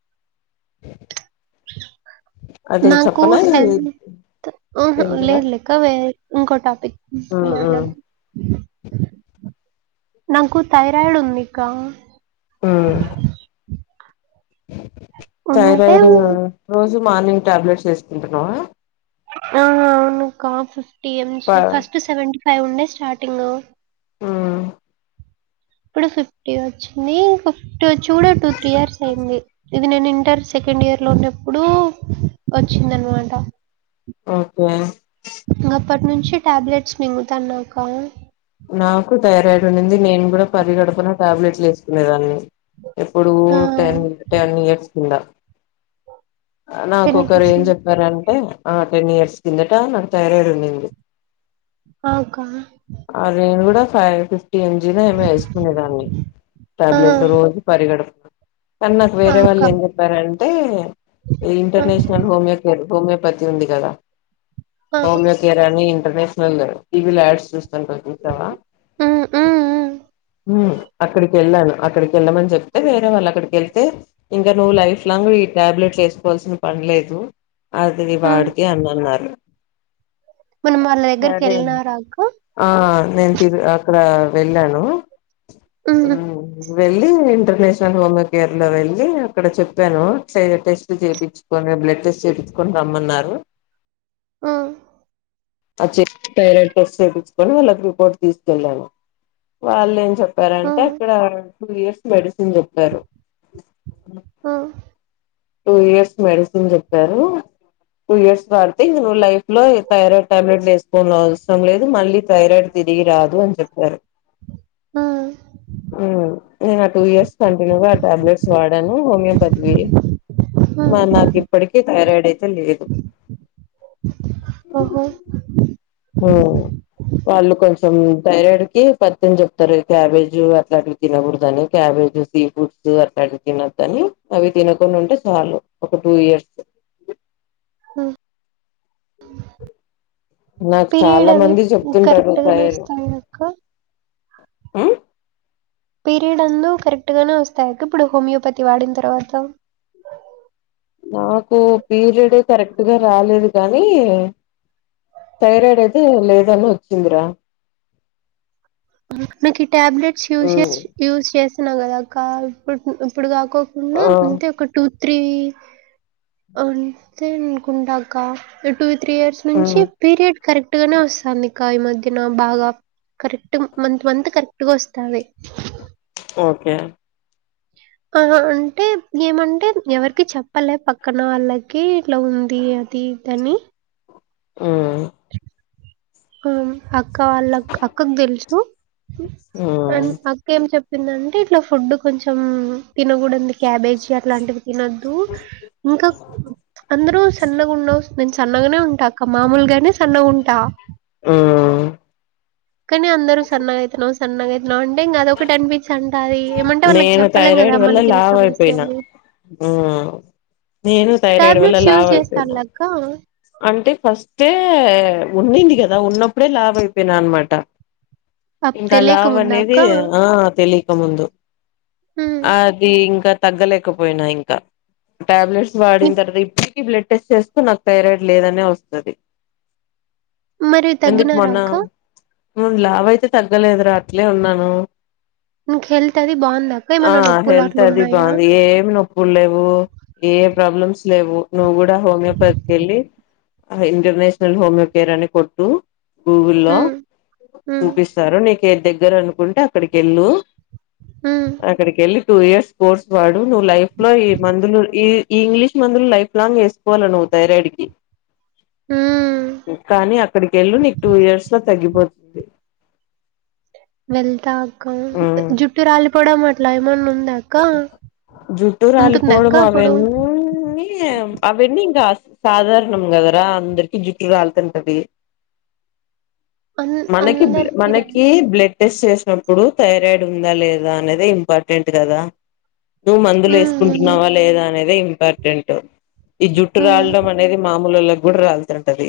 [inaudible] అది నాకు చెప్పనా హెల్త్ ఉహూ ఏందిరా లేదు లేదు కవే ఎంకోటివి నాకు థైరాయిడ్ ఉందికా ఉ ఉంటే థైరాయిడ్ రోజు మార్నింగ్ టాబ్లెట్స్ వేసుకుంటున్నావా హ అవును అక్క ఫిఫ్టీ ప ఎంజీ ఫస్ట్ సెవెన్టి ఫైవ్ ఉండే స్టార్టింగ్ ఊ ఇప్పుడు ఫిఫ్టీ వచ్చింది ఫిఫ్టీ వచ్చి కూడా టూ త్రీ ఇయర్స్ అయింది ఇది నేను ఇంటర్ సెకండ్ ఇయర్ లో ఉన్నప్పుడు వచ్చింది అనమాట ఓకే ఇంగ అప్పటి నుంచి టాబ్లెట్స్ మింగుతాన అక్క నాకు థైరాయిడ్ ఉంది నేను కూడా పరీ గడపన టాబ్లెట్లు వేసుకునేదాన్ని ఇప్పుడు ఆ! టెన్ టెన్ ఇయర్స్ కింద నాకు ఒకరు ఇయర్స్ ఏం చెప్పారంటే ఆ టెన్ ఇయర్స్ కిందట నాకు థైరాయిడ్ ఉండేది నాక అ నేను కూడా ఫైవ్ రుఫ్ ఎంజీ ఏమో వేసుకునే దాన్ని ఆ! టాబ్లెట్ రోజు పరిగడుపున కానీ నాకు ఆ! వేరే అక్క. వాళ్ళు ఏం చెప్పారంటే ఆ! ఇంటర్నేష్ హోమియో హోమియోపతి ఉంది కదా ఆ! హోమియో ని ఇంటర్నేషనల్ టీవీ యాడ్స్ చూస్త చూచావా హ్మ్. హ్మ్. హ్మ్. అక్కడికి వెళ్ళాను అక్కడికి వెళ్ళమని చెప్తే వేరే వాళ్లు అక్కడికి వెళ్తే ఇంకా నువ్వు లైఫ్ లాంగ్ ఈ ట్యాబ్లెట్ వేసుకోవాల్సిన పనిలేదు అదివి హ్మ్. వాడికే అని అన్నారు మళ్ళీ వాళ్ళ దగ్గరికి సరే వెళ్ళినరా అక్క ఆ నేను తిరు అక్కడ వెళ్ళాను హ్మ్. ఉమ్ వెళ్ళి ఇంటర్నేషనల్ హోమ కేర్ లో వెళ్ళి అక్కడ చెప్పాను టెస్ట్ చేయిపించి కొన్ని బ్లడ్ టెస్ట్ చేయిపిచుకోని రమ్మన్నారు హా అది చె థైరాయిడ్ టెస్ట్ చేపిచుకొని వాళ్ళకి రిపోర్ట్ తీసుకెళ్ళాను వాళ్ళు ఏం చెప్ రంటే హ్మ్. అక్కడ టూ ఇయర్స్ మెడిసిన్ చెప్పారు హ టూ ఇయర్స్ మెడిసిన్ చెప్పారు టూ ఇయర్స్ వాడితే ఇంగ నువ్వు లైఫ్లో థైరాయిడ్ టాబ్లెట్ వేసుకోను అవసరం లేదు మళ్ళీ థైరాయిడ్ తిరిగి రాదు అని చెప్పారు హ్మ్. ఉమ్ నేను ఆ టూ ఇయర్స్ కంటిన్యూగా ఆ టాబ్లెట్స్ వాడాను హోమియోపతివి హ్మ్. మరి నాకు ఇప్పటికీ థైరాయిడ్ అయితే లేదు ఓహో ఉమ్ వాళ్ళు కొంచెం థైరాయిడ్ కి పత్తెం చెప్తారు క్యాబేజు అట్లాంటివి తినకూడదని క్యాబేజ్ సీఫుడ్స్ అట్లాంటివి తినొదని అవి తినకుండా ఉంటే సాలు ఒక టూ ఇయర్స్ హుమ్ నాకు పీరియడ్ చాలా అవి మంది చెప్తుంటారు కరెక్ట్గానే థైర్ వస్తాయా అక్క పీరియడ్ అందు కరెక్ట్ గానే వస్తాయి అక్క ఇప్పుడు హోమియోపతి వాడిన తర్వాత నాకు పీరియడు కరెక్ట్గా రాలేదుగానీ థైరాయిడ్ అయితే లేదని వచ్చిందిరా నాకు ఈ టాబ్లెట్స్ యూస్ యూజ్ చేస్తున్నావు కదాక్క ఇప్పు ఇప్పుడు కాకో కుండ ఆ అంటే ఒక టూ త్రీ అంతే అనుకుంట అక్క టూ త్రీ ఇయర్స్ నుంచి పీరియడ్ కరెక్ట్గానే వస్తుంది కా ఈ మధ్యన బాగా కరెక్ట్ ట్ మంత్ మంత్ కరెక్ట్గా వస్తాది ఒకే ఆ అంటే ఏమంటే ఎవరికి చెప్పాలే పక్కన వాళ్ళకి ఇట్లా ఉంది అ ది దని ఉమ్మ్ ఉమ్ అక్క వాళ్ళక్ అక్కకు తెలుసు అండ్ అ ఏం చెప్పిందంటే ఇట్లా ఫుడ్ కొంచెం తినకూడంది క్యాబేజీ అట్లాంటివి తినద్దు ఇంకా అందరూ సన్నగున్నవ్ నేను సన్నగనే ఉంటాక్క మామూల్గానే సన్నగఉంటా ఉమ్ కానీ అందరూ సన్నగాయ్తునావ్ సన్నగాయ్తునవ్ అంటే అదొకటి అనిపి సంటది ఏమంటే వాళ్ళకి నేను చెప్పలేం గదా థైరాయిడ్ వల్ల మనకి ఈ లావు అయిపోయినా సమస్యాని మ్మ్ నేను థైరాయిడ్ వల్ల టాబ్లెట్స్ యూజ్ లావు అయిపోయినా చేస్తాలక్క అంటే ఫస్టే ఉన్నింది కదా ఉన్నప్పుడే లావు అయిపోయినా అనమాట అప్ ఇంక తెలియక ముందా అక్క? లావనేది ఆ తెలియకముందు హ్మ్. అది ఇంకా తగ్గలేకపోయినా ఇంకా టాబ్లెట్స్ వాడిన ఇప్ తర్వాత ఇప్పు బ్లడ్ టెస్ట్ చేస్తే నాకు థైరాయిడ్ లేదనే వస్తది మరి ఎందుకు తగ్గినారా మొన్న అక్క? లావ అయితే తగ్గలేదురా అట్లే ఉన్నాను నీకు హెల్త్ అది బావుందా అక్క? ఆ ఏమన్నా నొప్పులు హెల్త్ అది అట్లున్నాయా? బాగుంది ఏమ్ ను నొప్పులు లేవు ఏ ఏ ప్రాబ్లమ్స్ లేవు నువ్వు కూడా హోమియోపతికి వెళ్ళి ఇంటర్నేషనల్ హోమియోకేర్ అని కొట్టు గూగుల్లో లో హ్మ్. హ్మ్. చూపిస్త సారు నీక దగ్గర అనుకుంటే అక్కడికి వెళ్ళు ఉం అక్కడికెళ్ళి టూ ఇయర్స్ కోర్స్ వాడు నువ్వు లైఫ్లో ఈ మందులు ఈ ఈ ఇంగ్లీష్ మందులు లైఫ్ లాంగ్ వేస్త కోవాలా నువు థైరాయిడ్కి హ్మ్. కానీ అక్కడికెళ్ళు నీకు టూ ఇయర్స్లో తగ్గిపోతుంది వెళ్తా అక్క ఉమ్ జుట్టు రాలిపోవడం అట్లా ఏమన్నా ఉంద అక్క జుట్టు ఉంటుందా అక్క రాలిపోవడము అప్పుడు? అవన్నీ అవన్నీ ఇంకా సాధారణం గదరా అందర్కి జుట్టు రాళ్తుంటది అన్ మనకి బ్ల అందరికీ రా మనకి బ్లడ్ టెస్ట్ చేస్నప్పుడు థైరాయిడ్ ఉందా లేదా అనేది ఇంపార్టెంట్ గదా నువ్వు మందులు హ్మ్. హ్మ్. వేసుకుంటున్నావా లేదా అనేది ఇంపార్టెంట్ ఈ జుట్టు హ్మ్. రాలడం అ అనేది మామూలులొల్లకి కూడా రాళ్తుంటది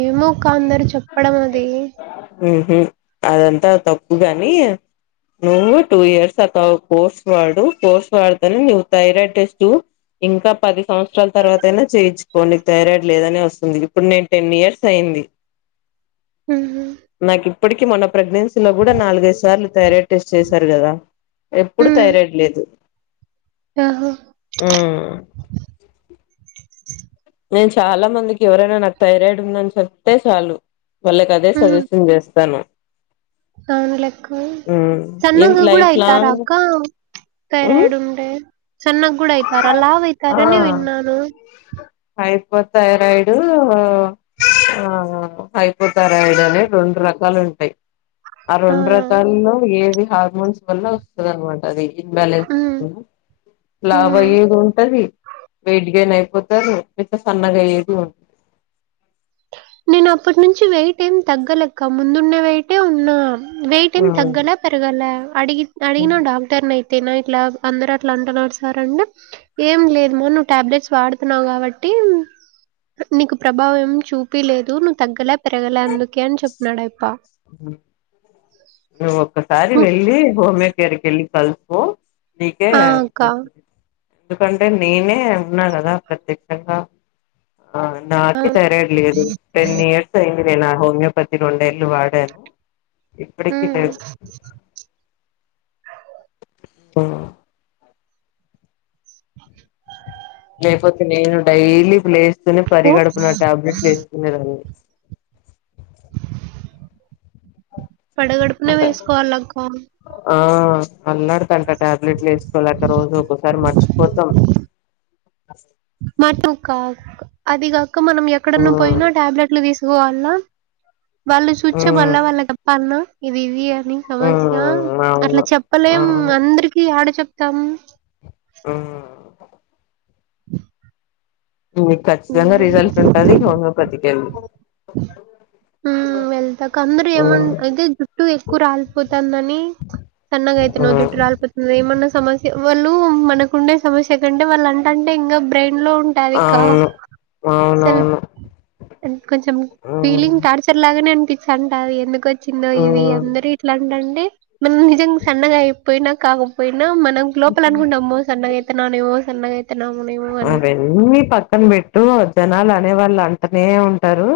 ఏమో అక్క అందరు చెప్పడం అది ఉ హుమ్ అదంతా తప్పుగాని నువ్వు టూ ఇయర్స్ సక్కగా కోర్స్ వాడు కోర్స్ వాడ్తేనే థైరయిడ్ టెస్టూ ఇంకా పది సంవత్సరాల్ తర్వాత అయినా చేయించుకోండి థైరాయిడ్ లేదనేవస్తుంది ఇప్పుడు నేన్ టెన్ఇయర్స్ అయింది హూ హుమ్ నాకు ఇప్పటికీ మొన్న ప్రెగ్నెన్సీలో కూడా నాలుగైదు సార్లు థైరాయిడ్ టెస్ట్ చేశారు కదా ఎప్పుడు థైరాయిడ్ లేదు ఆహో ఉం నేను చాలా మందికి ఎవరైనా నాకు థైరాయిడ్ ఉందని చెప్తే చాలు వాళ్ళక్ అదే సజెషన్ జేస్తాను కావున క్కువ [unintelligible] ఏం సన్నగ్గూడా లైఫ్ అయితారా లాంగ్ అక్క ఉమ్ థైరాయిడున్టే సన్నగూడా అయితార లావు అయితారని విన్నాను హైపోథైరాయిడు ఆ హైపో థైరాయిడ్ అని రెండు రకాలు ఉంటాయి ఆ రెండ్రకాల్లో ఏది హార్మోన్స్ వల్ల వస్తుందనమాట అది ఇన్బ్యాలెన్స్ హ్మ్. లావ్ హ్మ్. అయ్యేది ఉంటది వెయిట్గెన్ అయిపోతరు ఇంకా సన్నగా అయ్యేది ఉంటది నేను అప్పట్నుంచి వెయిట్ ఏమ్ తగ్గలక్క ముందున్నే వెయిటే ఉన్నా వెయిటెమ్ తగ్గల పెరగాలే అడిగి అడిగిన డాక్టర్ని అయితేనా ఇట్లా అందరు అట్లా అంటున్నారు సార్ అంటే ఏం లేదమా నువ్వు టాబ్లెట్స్ వాడుతున్నావు కాబట్టి నీకు ప్రభావం ఏం చూపు చెప్పి లేదు నువ్వు తగ్గలే పెరగలే అందుకే అని చెప్పినన్నాడ అయప్ప హ నువ్ ఒక్కసారి హ్మ్. వెళ్ళి హోమోకేర్కి వెళ్ళి కల్సుకో నీకే ఆ! అక్క. ఎందుకంటే నేనే ఉన్నా కదా ప్రత్యక్షంగా ఆ నాకి థైరాయిడ్ లేదు టెన్ ఇయర్స్ అయింది నే నా హోమియోపతి రెండెల్లు వాడ్ తెను ఇప్పటికి హ్మ్. లేదు ఆ లేకపోతే నేను డైలీ లేస్తనే సో, పరిగడుపున టాబ్లెట్లు లేసుకునే దాన్ని పడగడపునే అట వేస్కోవాలాక్క ఆ అల్లడ్తంటా టాబ్లెట్లు వేస్కోలేక రోజూ ఒక్కొక్సరి మర్చిపోతాం మనం కక్ అది కాక మనం ఎక్కడన్నా ఉమ్ పోయినా టాబ్లెట్ ట్లు తీసుకోవాలన్నా వాళ్ళు చూచే వాల్ల ఉమ్ వాళ్ళ తప్పాలన్నా ఇది ఇవి అని సమస్య ఉమ్ అట్లా అవును చెప్పలేం అవును అందరికి ఆడ చెప్తాము ఆ అ మీకు ఖచ్చితంగా రిజల్ట్ ఉంటది హోమియోపతికి వెళ్ ఉ వెళ్త కంగరు ఏమ అయితే జుట్టు ఎక్కువ రాలిపోతుందని సన్నగయితున్నావ్ ఉమ్ జుటు రాల్పత్ ఏమన్నా సమస్య వాళ్ళు మనకుండే సమస్య కంటే వాళ్ళు అంట అంటే ఇంకా బ్రెయిన్ లో టవిక అవును సెమ్ అవునవును ఇంకొంచెం ఉమ్ ఫీలింగ్ నుచర్ లాగానే అనిపిస్థాంటది ఎందుకు వచ్చిందో ఇవి ఉమ్ అందరు ఇట్లాంట అండి మనం నిజంగా సన్నగా అయిపోయినా కాకపోయినా మనం లోపల అనుకుంటాము అమ్మో సన్నగా అయి ఎతేన్నా నేవో సన్నగా అయితన్నవునేవు అని అన్నీ పక్కన పెట్టు జనాలు అనే వాళ్ళు అంటనే ఉంటారు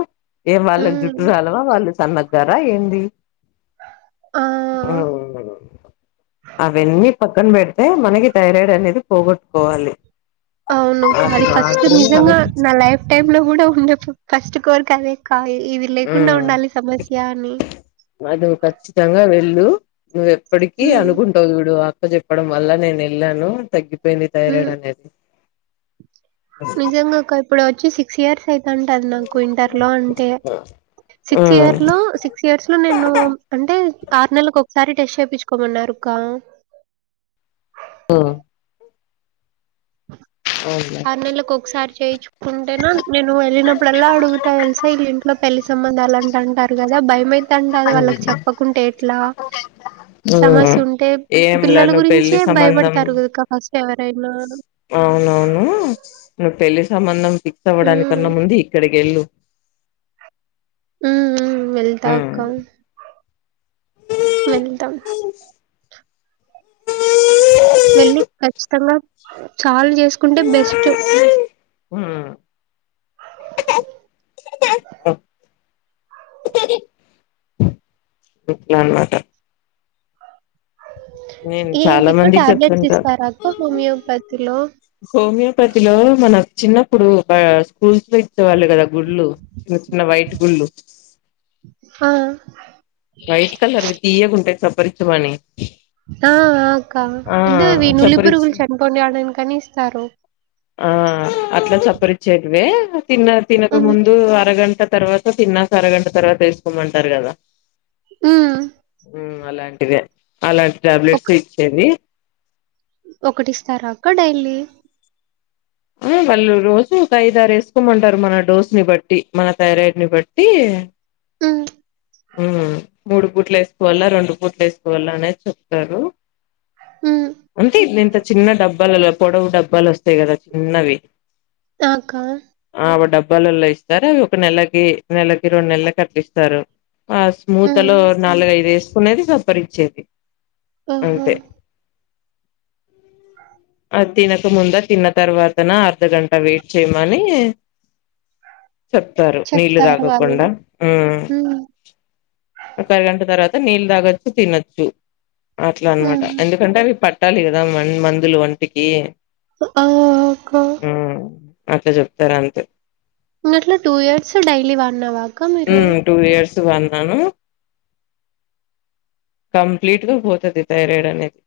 ఏం వాళ్ళకి జుట్టు హ్మ్. రాలవా వాళ్ళు సన్నగారా ఏంది ఆ! ఒ ఓ అవన్నీ పక్కన పెడితే మనకి థైరాయిడ్ అనేది పోగొట్టుకోవాలి అవును అది కాది ఫస్ట్ మాత్రమే నిజంగా ఆలోచించి నా లైఫ్ టై లో కూడా ఉండే ఫస్ట్ కోరిక అదే కా ఇవి లేకుండా ఉండాలి సమస్య అని ఐతే నువ్వు ఖచ్చితంగా వెళ్ళు నువ్వు ఎప్పటికిీ హ్మ్. అనుకుంటావు చూడు ఆ క్క చెప్పడం వల్ల నేను వెళ్ళాను తగ్గి దేందీ థైరాయిడ్ హ్మ్. అనేది ఇప్పుడు వచ్చి సిక్స్ ఇయర్స్ అయితంటంది నాకు ఇంటర్ లో అంటే సిక్స్ ఉమ్ ఇయర్ లో సి సిక్స్ ఇయర్స్ లో నేను అంటే ఆరు నెలకు ఒకసారి టెస్ట్ చేయించుకోమన్నారుక్క ఒ అవును అరనెల కొక్సారి చేయిచ్చు ఉంటేనా నేను వెళ్ళినప్పుడల్లా అడుగుతా తెలిసా ఇళ ఇంట్లో పెళ్లి సంబంధాలు అంట అంటారు కదా భయం మై తంటది వాళ్ళకి చెప్పకుంటే ఎట్లా ఉమ్ సమస్య ఉంటే ఏంలా పిల్లల నువ్వు పెళ్లి గురించే సంబంధం భయపడతారు కదక ఫస్ట్ ఎవరైనా అవునవును నువ్వు పెళ్ళి సంబంధం ఫిక్స్ అవ్వడానికన్న హ్మ్. ముందు ఇక్కడికి వెళ్ళు ఉ ఊ వెళ్తా ఉమ్ అక్క వెళ్తా ఉ వేళ్లు ఖచ్చితంగా చాల్ చేసుకుంటే బెస్ట్ హ ఎక్కనాట నేను చాలా ఏంటికు మందికి టాబ్లెట్స్ చెప్తుంటా ఇస్తారాక హోమియోపతి లో హోమియోపతి లో మన చిన్నప్పుడు బ స్కూల్స్ లో ఇచ్చేవాళ్ళు కదా గుళ్లు చిన్న చిన్న వైట్ గుళ్ళు హా వైట్ కలర్వి తీయగా ఉంటాయి చప్పరించమని ఆ అ అక్క అదోవి నులి చప్పరిచ్చ పురుగులు చనిపోనీడానికి ఇస్తారు ఆ అట్లా చప్పరిచ్చేటివే తిన్న తినక హ్మ్. ముందు అరగంట తర్వాత తిన్నాక అరగంట తర్వాత వేసుకోమంటారు కదా మ్ మ్ అలాంటిదే అలాంటి టాబ్లెట్స్ ఇచ్చేది ఒకటి ఇస్తారా అక్కడైల్లీ ఆ వాళ్ళు రోజు ఒక ఐదారు వేసుకోమంటారు మన డోస్ ని బట్టి మన థైరాయిడ్ ని బట్టి హ్మ్. హ్మ్ మూడు పూట్ల వేసుకోవాలా రెండు పూట్ల వేసుకోవాలా అనేది చెప్తారు హ్మ్. అంతే ఇది ఇంత చిన్న డబ్బాలలో పొడవు డబ్బాలు వస్తాయి కదా చిన్నవి తాకా ఆ డబ్బాలల్లో ఇస్తారు అవి ఒక నెలకి నెలకి రెండు నెలలు కట్టిస్తారు ఆ స్మూత్ లో హ్మ్. నాలుగఐదు వేసుకునేది సప్పరిచ్చేది ఆహా! అంతే అద్ తినకముంద తిన్న తర్వాతన అర్ధగంట వెయిట్ చేయమని చెప్తారు నీళ్లు చెప్తారు వాళ్ళు. తాగకుండా ఆ హ్మ్. ఒక అరగంట తర్వాత నీళ్ళు తాగొచ్చు తినొచ్చు అట్లా అనమాట హ్మ్. ఎందుకంటే అవి ప పట్టాలి కదా మ మందులు వంటికి ఆ! ఆ! అక్క. మ్ అట్లా చెప్తారు అంతే ఇంకట్లా టూ ఇయర్స్ డైలీ వన్ అవగా మీరు ఉమ్ టూ ఇయర్స్ వన్నాను కంప్లీట్ గా పోతది థైరాయిడ్ అనేది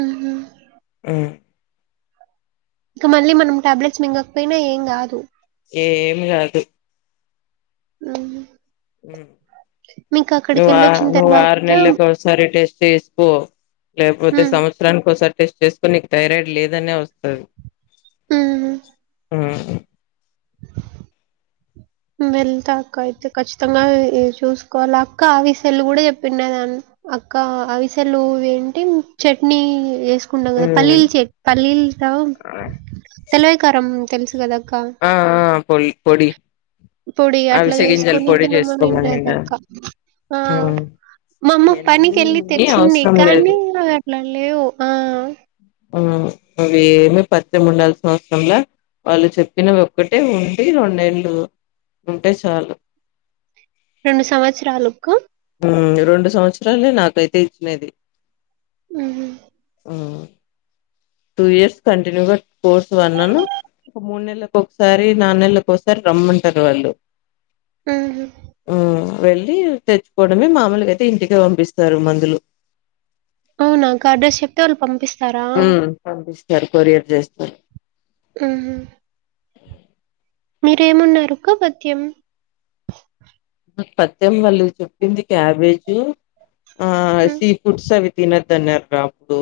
ఆహ ఆ ఇక మళ్ళీ మనం ట్యాబ్లెట్స్ మింగకపోయినా ఏం గాదు ఏం కాదు అవునా ఉమ్ నువ్వు ఆ నువ్వు తర్వాత ఆరునెళ్ళకి ఒకసారి టెస్ట్ చేసుకో లేకపోతే హ్మ్. సంవత్స త్సరానికి ఒకసారి టెస్ట్ చేసుకో నీకు థైరాయిడ్ లేదనే వస్తది ఆహా ఆ [inaudible] వెళ్తా అక్క అయితే ఖచ్చితంగా చూసుకోవాలి అక్క ఆవిసెల్లు కూడా చెప్పండదాన్ని అక్క అవిసెలు ఏంటి చట్నీ వేసు కుందాం కదా ఉమ్ పల్లీలు చెట్నీ పల్లీలు రా ఆ తెలవకారం తెలుసు కదక్క ఆ ఆ పొడి పొడి పొడి అట్లా అవిసె గింజలు చేసుకొని చేసుకోమనిండా తినమనిండలేదక్క ఆ ఉమ్ మా అమ్మ పనికి వెళ్ళి ఇయన్నీ తెచ్చింది అవసరం లేదు కానీ అట్లా లేవు ఆ ఆ అవి ఏమి పత్యము ఉండాల్సిన అవసరంలే వాళ్ళు చెప్పినవి ఒక్కటే ఉండి రెండేళ్ళు ఉంటే చాలు రెండు సంవత్సరాలకు రెండు సంవత్సరాలే నాకైతే ఇచ్చినది ఉ మ్ టూ ఇయర్స్ కంటిన్యూగా కోర్స్ వన్నాను ఒక మూడు నెలలకు ఒకసారి నాలు నెల్లకు ఒకసారి రమ్మంటారు వాళ్ళు మ్ మ్ వెళ్ళి తెచ్చుకోవడమే మామలుగాయితే ఇంటికే పంపిస్తారు మందులు అవునా అడ్రస్ చెప్తే వాళ్ళ పంపిస్త హ్మ్ పంపిస్తారు కొరియర్ చేస్తారు ఉ హుమ్మ్ మీరేమున్నారక్కపత్యం పత్యం వాళ్ళు చెప్పింది క్యాబేజ్ ఆ ఉ సి ఫుడ్స్ అవి తినొద్దు అన్నారు రా అప్పుడు